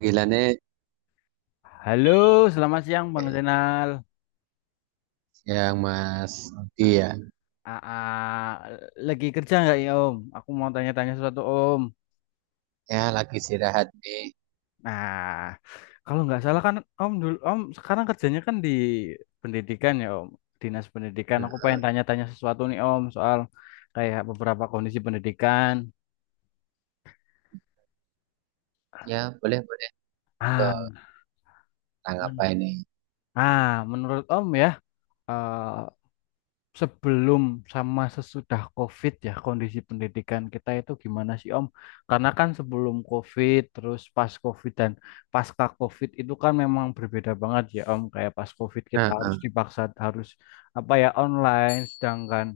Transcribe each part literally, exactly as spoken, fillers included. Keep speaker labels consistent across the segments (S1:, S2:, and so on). S1: Panggilannya yang
S2: Halo, selamat siang Bang Zainal.
S1: Mas Aldi
S2: A-
S1: ya.
S2: a- a- lagi kerja nggak ya Om? Aku mau tanya-tanya sesuatu Om.
S1: Ya lagi istirahat nih.
S2: Nah, kalau nggak salah kan Om dulu Om sekarang kerjanya kan di pendidikan ya Om, dinas pendidikan.
S1: Hmm.
S2: Aku pengen tanya-tanya sesuatu nih Om soal kayak beberapa kondisi pendidikan.
S1: Ya boleh boleh ke
S2: Ah, men-
S1: tanggapan ini.
S2: ah, menurut Om ya, eh, sebelum sama sesudah COVID ya kondisi pendidikan kita itu gimana sih Om? Karena kan sebelum COVID terus pas COVID dan pasca COVID itu kan memang berbeda banget ya Om. Kayak pas COVID kita
S1: Nah,
S2: harus
S1: ah,
S2: dipaksa harus apa ya online, sedangkan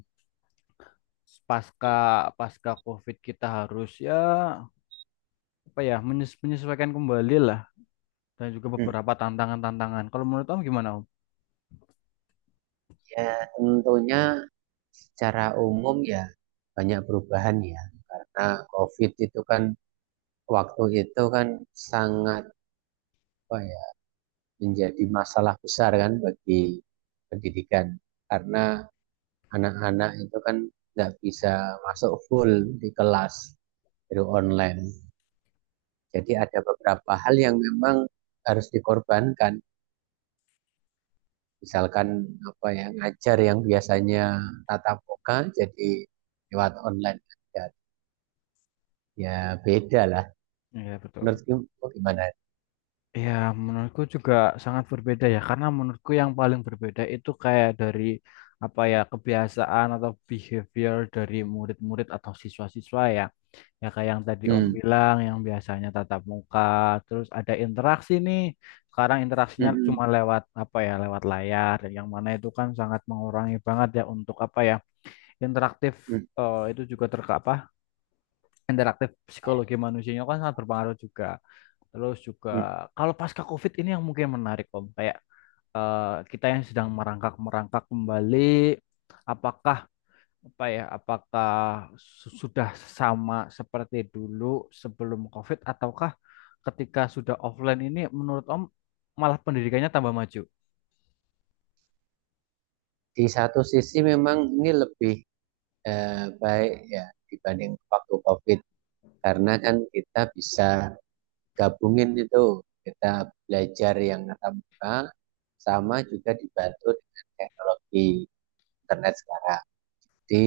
S2: pasca pasca COVID kita harus ya apa ya menyesu- menyesuaikan kembali lah dan juga
S1: hmm.
S2: beberapa tantangan-tantangan. Kalau menurut Om gimana Om?
S1: Ya tentunya secara umum ya banyak perubahan ya karena COVID itu kan waktu itu kan sangat apa ya menjadi masalah besar kan bagi pendidikan karena anak-anak itu kan nggak bisa masuk full di kelas dari online. Jadi ada beberapa hal yang memang harus dikorbankan. Misalkan apa yang ngajar yang biasanya tatap muka jadi lewat online aja. Ya beda lah.
S2: Iya betul.
S1: Menurut kamu gimana?
S2: Ya, menurutku juga sangat berbeda ya, karena menurutku yang paling berbeda itu kayak dari apa ya kebiasaan atau behavior dari murid-murid atau siswa-siswa ya. Ya kayak yang tadi Om
S1: Hmm.
S2: bilang, yang biasanya tatap muka, terus ada interaksi nih. Sekarang interaksinya
S1: Mm-mm.
S2: cuma lewat apa ya, lewat layar, dan yang mana itu kan sangat mengurangi banget ya untuk apa ya interaktif.
S1: Mm, mm.
S2: eh, itu juga terkapa interaktif psikologi manusianya kan sangat berpengaruh juga. Terus
S1: Mm.
S2: juga kalau pasca COVID ini yang mungkin menarik Om, kayak eh, kita yang sedang merangkak-merangkak kembali apakah apa ya, apakah su- sudah sama seperti dulu sebelum COVID ataukah ketika sudah offline ini menurut Om malah pendidikannya tambah maju?
S1: Di satu sisi memang ini lebih eh, baik ya dibanding waktu COVID, karena kan kita bisa gabungin itu, kita belajar yang tatap muka sama juga dibantu dengan teknologi internet sekarang. Jadi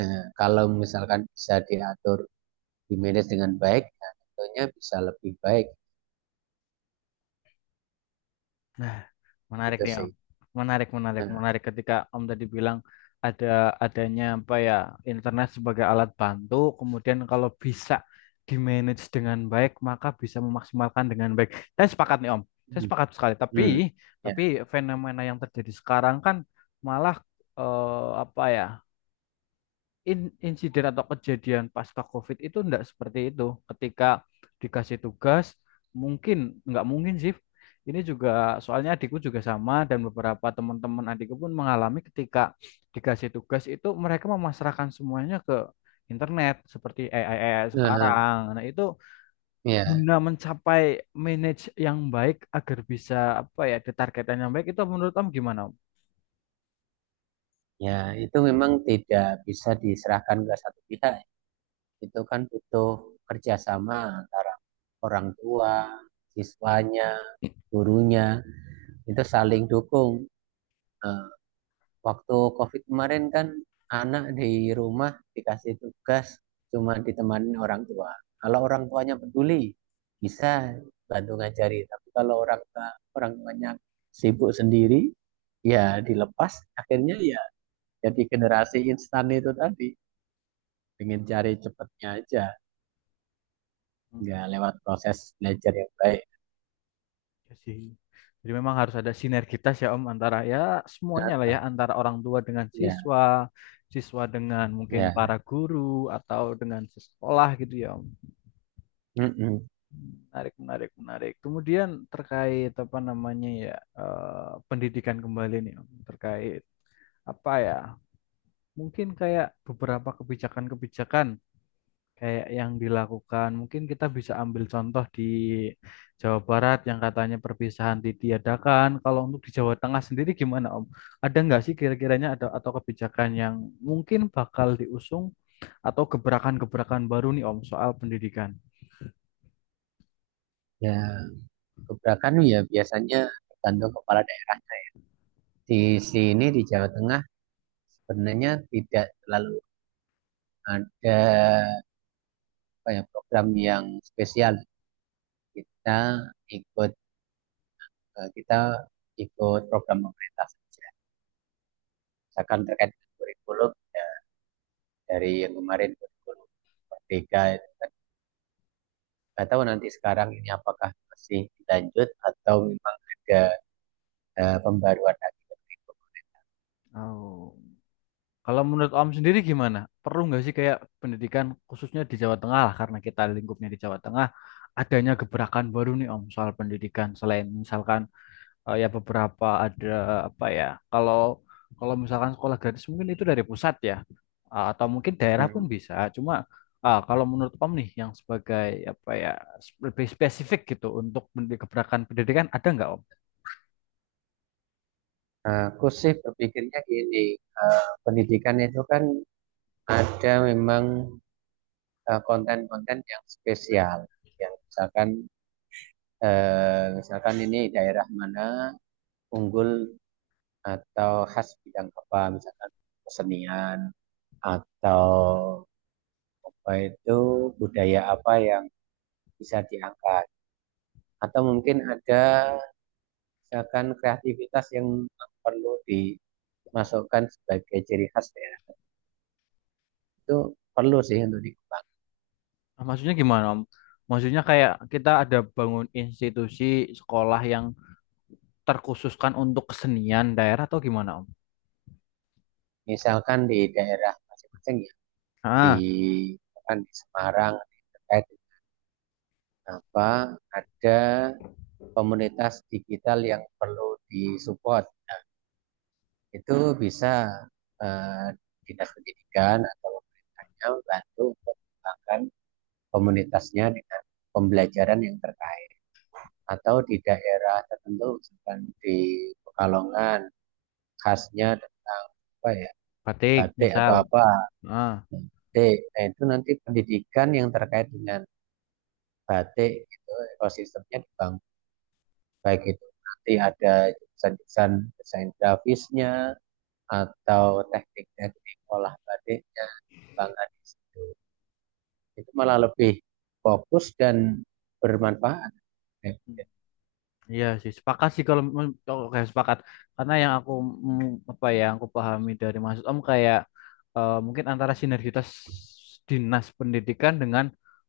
S1: eh, kalau misalkan bisa diatur, di manage dengan baik, ya tentunya bisa lebih baik
S2: Nah, menarik
S1: gitu
S2: nih
S1: sih.
S2: Om. Menarik, menarik,
S1: Nah.
S2: menarik ketika Om tadi bilang ada adanya apa ya internet sebagai alat bantu, kemudian kalau bisa di-manage dengan baik, maka bisa memaksimalkan dengan baik. Saya sepakat nih Om. Saya
S1: Hmm.
S2: sepakat sekali, tapi
S1: Hmm. Ya.
S2: tapi fenomena yang terjadi sekarang kan malah eh, apa ya? in- insiden atau kejadian pasca COVID itu enggak seperti itu. Ketika dikasih tugas, mungkin nggak mungkin sih. Ini juga soalnya adikku juga sama dan beberapa teman-teman adikku pun mengalami ketika dikasih tugas itu mereka memasrahkan semuanya ke internet seperti A I, A I
S1: Nah.
S2: sekarang. Nah, itu
S1: Ya.
S2: guna mencapai manage yang baik agar bisa apa ya, ada targetan yang baik itu menurut kamu gimana?
S1: Ya, itu memang tidak bisa diserahkan ke satu pihak. Itu kan butuh kerjasama antara orang tua, siswanya, gurunya, itu saling dukung. Nah, waktu COVID kemarin kan anak di rumah dikasih tugas cuma ditemani orang tua. Kalau orang tuanya peduli bisa bantu ngajari, tapi kalau orang tua- orang tuanya sibuk sendiri ya dilepas akhirnya, ya jadi generasi instan itu tadi, pengen cari cepetnya aja,
S2: Om?
S1: nggak lewat proses belajar yang baik.
S2: Ya sih. Jadi memang harus ada sinergitas ya Om antara ya semuanya lah
S1: Nah.
S2: ya antara orang tua dengan
S1: Ya.
S2: siswa, siswa dengan mungkin
S1: Ya.
S2: para guru atau dengan sekolah gitu ya Om.
S1: Mm-mm.
S2: Menarik, menarik, menarik. Kemudian terkait apa namanya ya eh, pendidikan kembali nih Om terkait apa ya mungkin kayak beberapa kebijakan-kebijakan kayak yang dilakukan. Mungkin kita bisa ambil contoh di Jawa Barat yang katanya perpisahan ditiadakan. Kalau untuk di Jawa Tengah sendiri gimana, Om? Ada nggak sih kira-kiranya ada atau kebijakan yang mungkin bakal diusung atau gebrakan-gebrakan baru nih, Om, soal pendidikan?
S1: Ya, gebrakan ya biasanya tergantung kepala daerah. Di sini di Jawa Tengah sebenarnya tidak terlalu ada apa ya, program yang spesial. Kita ikut eh, kita ikut program pemerintah saja. Misalkan terkait dengan kurikulum ya, dari yang kemarin kurikulum Merdeka kan. Nggak tahu nanti sekarang ini apakah masih dilanjut atau memang ada eh, pembaruan lagi ke kurikulum.
S2: Oh. Kalau menurut Om sendiri gimana? Perlu nggak sih kayak pendidikan khususnya di Jawa Tengah lah, karena kita lingkupnya di Jawa Tengah, adanya gebrakan baru nih Om soal pendidikan selain misalkan eh, ya beberapa ada apa ya kalau kalau misalkan sekolah gratis mungkin itu dari pusat ya. Eh, atau mungkin daerah pun
S1: Hmm.
S2: bisa cuma ah, kalau menurut Om nih yang sebagai apa ya sp- lebih spesifik gitu untuk men- gebrakan pendidikan ada nggak Om?
S1: Aku sih berpikirnya gini, eh, pendidikan itu kan ada memang eh, konten-konten yang spesial. Yang misalkan eh, misalkan ini daerah mana unggul atau khas bidang apa, misalkan kesenian atau apa itu, budaya apa yang bisa diangkat. Atau mungkin ada misalkan kreativitas yang perlu dimasukkan sebagai ciri khas daerah. Itu perlu sih untuk dikembangkan.
S2: Ah, Maksudnya gimana Om? Maksudnya kayak kita ada bangun institusi sekolah yang terkhususkan untuk kesenian daerah atau gimana Om?
S1: Misalkan di daerah masing-masing ya, di,
S2: Ah,
S1: misalkan di Semarang terkait apa, ada komunitas digital yang perlu disupport, itu bisa eh, dinas pendidikan atau pemerintahnya bantu untuk mengembangkan komunitasnya dengan pembelajaran yang terkait, atau di daerah tertentu misalkan di Pekalongan khasnya tentang apa ya,
S2: batik
S1: batik atau
S2: misal.
S1: apa,
S2: Ah.
S1: batik, nah, itu nanti pendidikan yang terkait dengan batik itu ekosistemnya dibangun, baik itu nanti ada desain-desain desain grafisnya atau teknik-teknik olah batiknya, bangga di situ, itu malah lebih fokus dan bermanfaat ya.
S2: Iya sih, sepakat sih, kalau mem- oke sepakat. Karena yang aku mm, apa ya, yang aku pahami dari maksud Om kayak eh, mungkin antara sinergitas dinas pendidikan dengan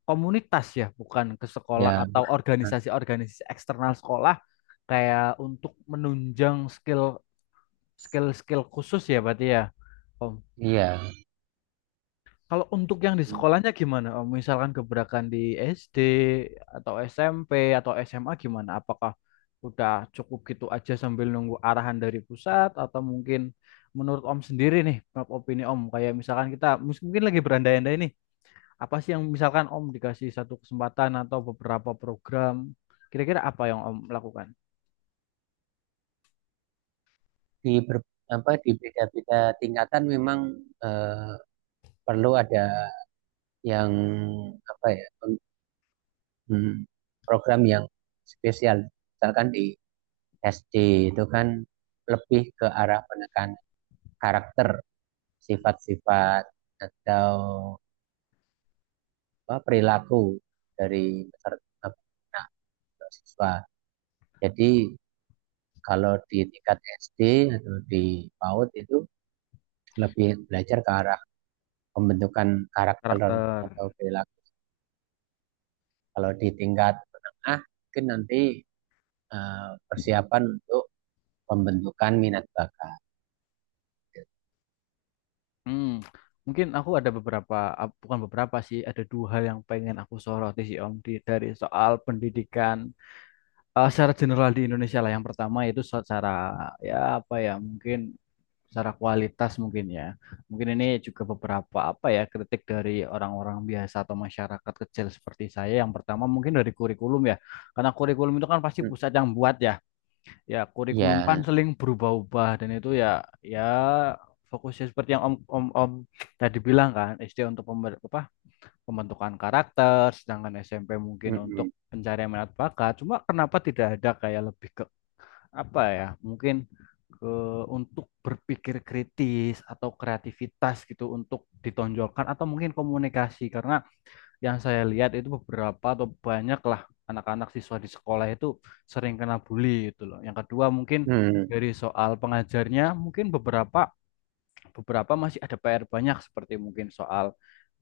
S2: komunitas ya, bukan ke sekolah
S1: Ya.
S2: atau
S1: Nah.
S2: organisasi-organisasi eksternal sekolah kayak untuk menunjang skill skill skill khusus ya berarti ya, Om.
S1: Iya,
S2: Kalau untuk yang di sekolahnya gimana? Om? Misalkan gebrakan di S D atau S M P atau S M A gimana? Apakah udah cukup gitu aja sambil nunggu arahan dari pusat atau mungkin menurut Om sendiri nih, menurut opini Om, kayak misalkan kita mus- mungkin lagi berandai-andai nih, apa sih yang misalkan Om dikasih satu kesempatan atau beberapa program, kira-kira apa yang Om lakukan?
S1: di ber, apa di beda-beda tingkatan memang eh, perlu ada yang apa ya, hmm, program yang spesial. Misalkan di es de itu kan lebih ke arah penekanan karakter, sifat-sifat atau apa, perilaku dari peserta anak atau siswa. Jadi kalau di tingkat es de atau di PAUD itu lebih belajar ke arah pembentukan karakter
S2: Karakter.
S1: atau perilaku. Kalau di tingkat menengah mungkin nanti eh, persiapan untuk pembentukan minat bakat.
S2: Hmm, mungkin aku ada beberapa, ap- bukan beberapa sih, ada dua hal yang pengen aku soroti sih Om di, dari soal pendidikan eh, secara general di Indonesia lah. Yang pertama itu secara ya apa ya mungkin secara kualitas mungkin ya. Mungkin ini juga beberapa apa ya kritik dari orang-orang biasa atau masyarakat kecil seperti saya. Yang pertama mungkin dari kurikulum ya, karena kurikulum itu kan pasti
S1: Hmm.
S2: pusat yang buat ya. Ya, kurikulum kan
S1: Ya.
S2: seling berubah-ubah dan itu ya ya fokusnya seperti yang Om Om Om tadi bilang kan, S D untuk pember- apa, pembentukan karakter, sedangkan S M P mungkin untuk
S1: Mm-mm.
S2: pencarian minat bakat. Cuma kenapa tidak ada kayak lebih ke apa ya? Mungkin ke untuk berpikir kritis atau kreativitas gitu untuk ditonjolkan atau mungkin komunikasi karena yang saya lihat itu beberapa atau banyak lah anak-anak siswa di sekolah itu sering kena bully itu loh. Yang kedua mungkin
S1: Hmm.
S2: dari soal pengajarnya mungkin beberapa beberapa masih ada P R banyak seperti mungkin soal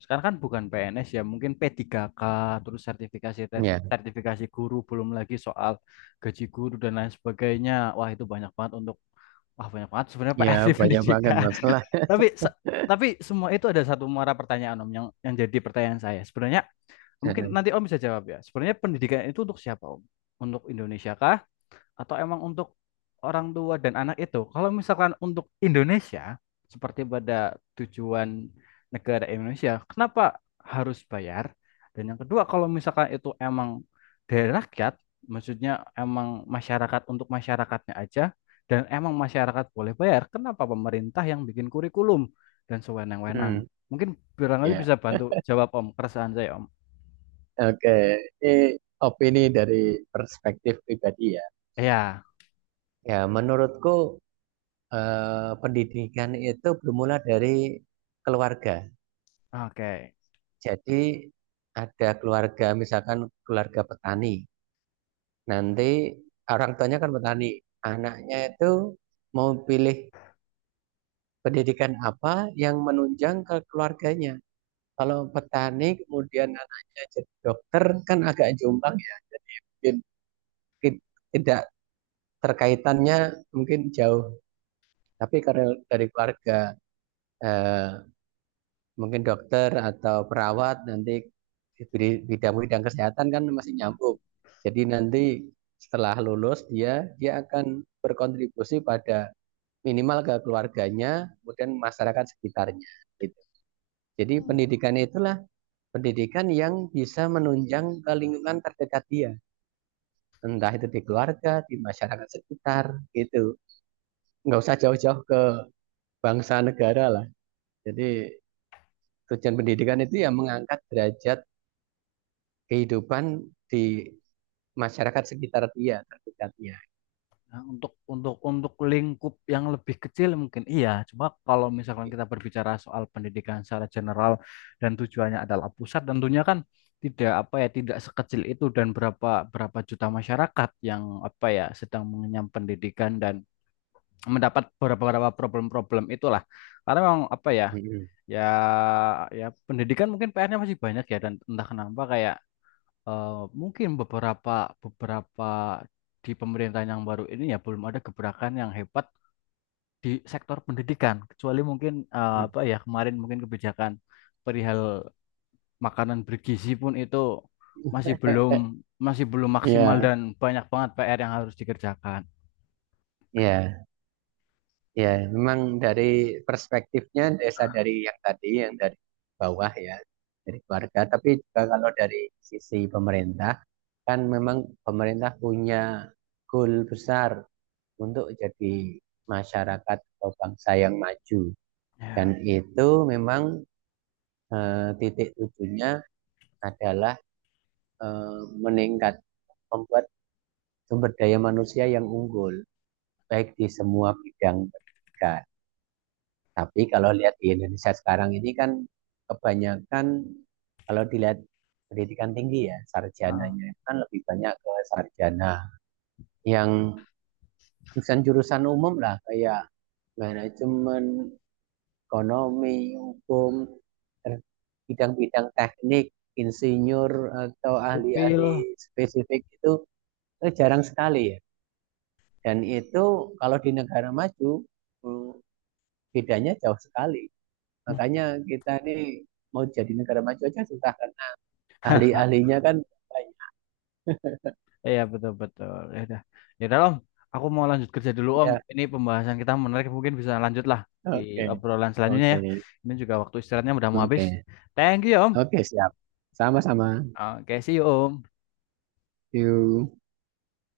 S2: sekarang kan bukan P N S ya mungkin P tiga K terus sertifikasi
S1: Hmm.
S2: tes,
S1: Ya.
S2: sertifikasi guru belum lagi soal gaji guru dan lain sebagainya. Wah itu banyak banget untuk wah banyak banget sebenarnya
S1: Ya,
S2: P R di
S1: banyak banget
S2: pendidikan.
S1: masalah.
S2: Tapi se- tapi semua itu ada satu muara pertanyaan Om yang yang jadi pertanyaan saya. Sebenarnya. Mungkin nanti Om bisa jawab ya. Sebenarnya pendidikan itu untuk siapa Om? Untuk Indonesia kah? Atau emang untuk orang tua dan anak itu? Kalau misalkan untuk Indonesia, seperti pada tujuan negara Indonesia, kenapa harus bayar? Dan yang kedua, kalau misalkan itu emang dari rakyat, maksudnya emang masyarakat untuk masyarakatnya aja, dan emang masyarakat boleh bayar, kenapa pemerintah yang bikin kurikulum dan
S1: Hmm.
S2: sewenang-wenang? Mungkin barangkali
S1: Ya.
S2: bisa bantu jawab Om, keresahan saya Om.
S1: Oke, ini opini dari perspektif pribadi ya.
S2: Iya.
S1: Ya, menurutku eh, pendidikan itu bermula dari keluarga.
S2: Oke.
S1: Jadi ada keluarga, misalkan keluarga petani. Nanti orang tuanya kan petani, anaknya itu mau pilih pendidikan apa yang menunjang ke keluarganya. Kalau petani kemudian anaknya jadi dokter kan agak jombang ya. Jadi mungkin tid- tidak, terkaitannya mungkin jauh, tapi karena dari keluarga eh, mungkin dokter atau perawat nanti di bidang-bidang kesehatan kan masih nyambung, jadi nanti setelah lulus dia dia akan berkontribusi pada minimal ke keluarganya kemudian masyarakat sekitarnya gitu. Jadi
S2: Hmm.
S1: pendidikan itulah pendidikan yang bisa menunjang ke lingkungan terdekat dia, entah itu di keluarga di masyarakat sekitar gitu, nggak usah jauh-jauh ke bangsa negara lah. Jadi tujuan pendidikan itu ya mengangkat derajat kehidupan di masyarakat sekitar dia terdekatnya.
S2: Nah, untuk untuk untuk lingkup yang lebih kecil mungkin iya. Cuma kalau misalkan kita berbicara soal pendidikan secara general dan tujuannya adalah pusat, tentunya kan tidak apa ya tidak sekecil itu dan berapa berapa juta masyarakat yang apa ya sedang mengenyam pendidikan dan mendapat beberapa problem-problem itulah. Karena memang apa ya
S1: Ya.
S2: ya ya pendidikan mungkin P R-nya masih banyak ya dan entah kenapa kayak eh, mungkin beberapa beberapa di pemerintahan yang baru ini ya belum ada gebrakan yang hebat di sektor pendidikan kecuali mungkin eh, apa ya kemarin mungkin kebijakan perihal makanan bergizi pun itu masih belum
S1: Ya.
S2: masih belum maksimal
S1: Ya.
S2: dan banyak banget P R yang harus dikerjakan
S1: Memang dari perspektifnya desa dari yang tadi, yang dari bawah ya, dari keluarga. Tapi juga kalau dari sisi pemerintah, kan memang pemerintah punya goal besar untuk jadi masyarakat atau bangsa yang maju.
S2: ya.
S1: Dan itu memang eh, titik tujuannya adalah eh, meningkat membuat sumber daya manusia yang unggul baik di semua bidang pendidikan. Tapi kalau lihat di Indonesia sekarang ini kan kebanyakan kalau dilihat pendidikan tinggi ya,
S2: Nah,
S1: sarjananya kan lebih banyak ke sarjana yang jurusan-jurusan umum lah kayak manajemen, ekonomi, hukum, bidang-bidang teknik, insinyur, atau
S2: sipil.
S1: ahli-ahli spesifik itu eh, jarang sekali ya. Dan itu kalau di negara maju eh, bedanya jauh sekali. Makanya kita ini mau jadi negara maju aja susah kan. Ahli-ahlinya kan banyak.
S2: Iya, betul betul. Ya udah. Ya udah Om, aku mau lanjut kerja dulu Om.
S1: Ya,
S2: Ini pembahasan kita menarik, mungkin bisa lanjut lah di
S1: oke.
S2: obrolan selanjutnya
S1: Oke.
S2: ya. Ini juga waktu istirahatnya udah mau habis.
S1: Oke.
S2: Thank you ya Om.
S1: Oke, siap. Sama-sama.
S2: Oke, see you Om.
S1: See you.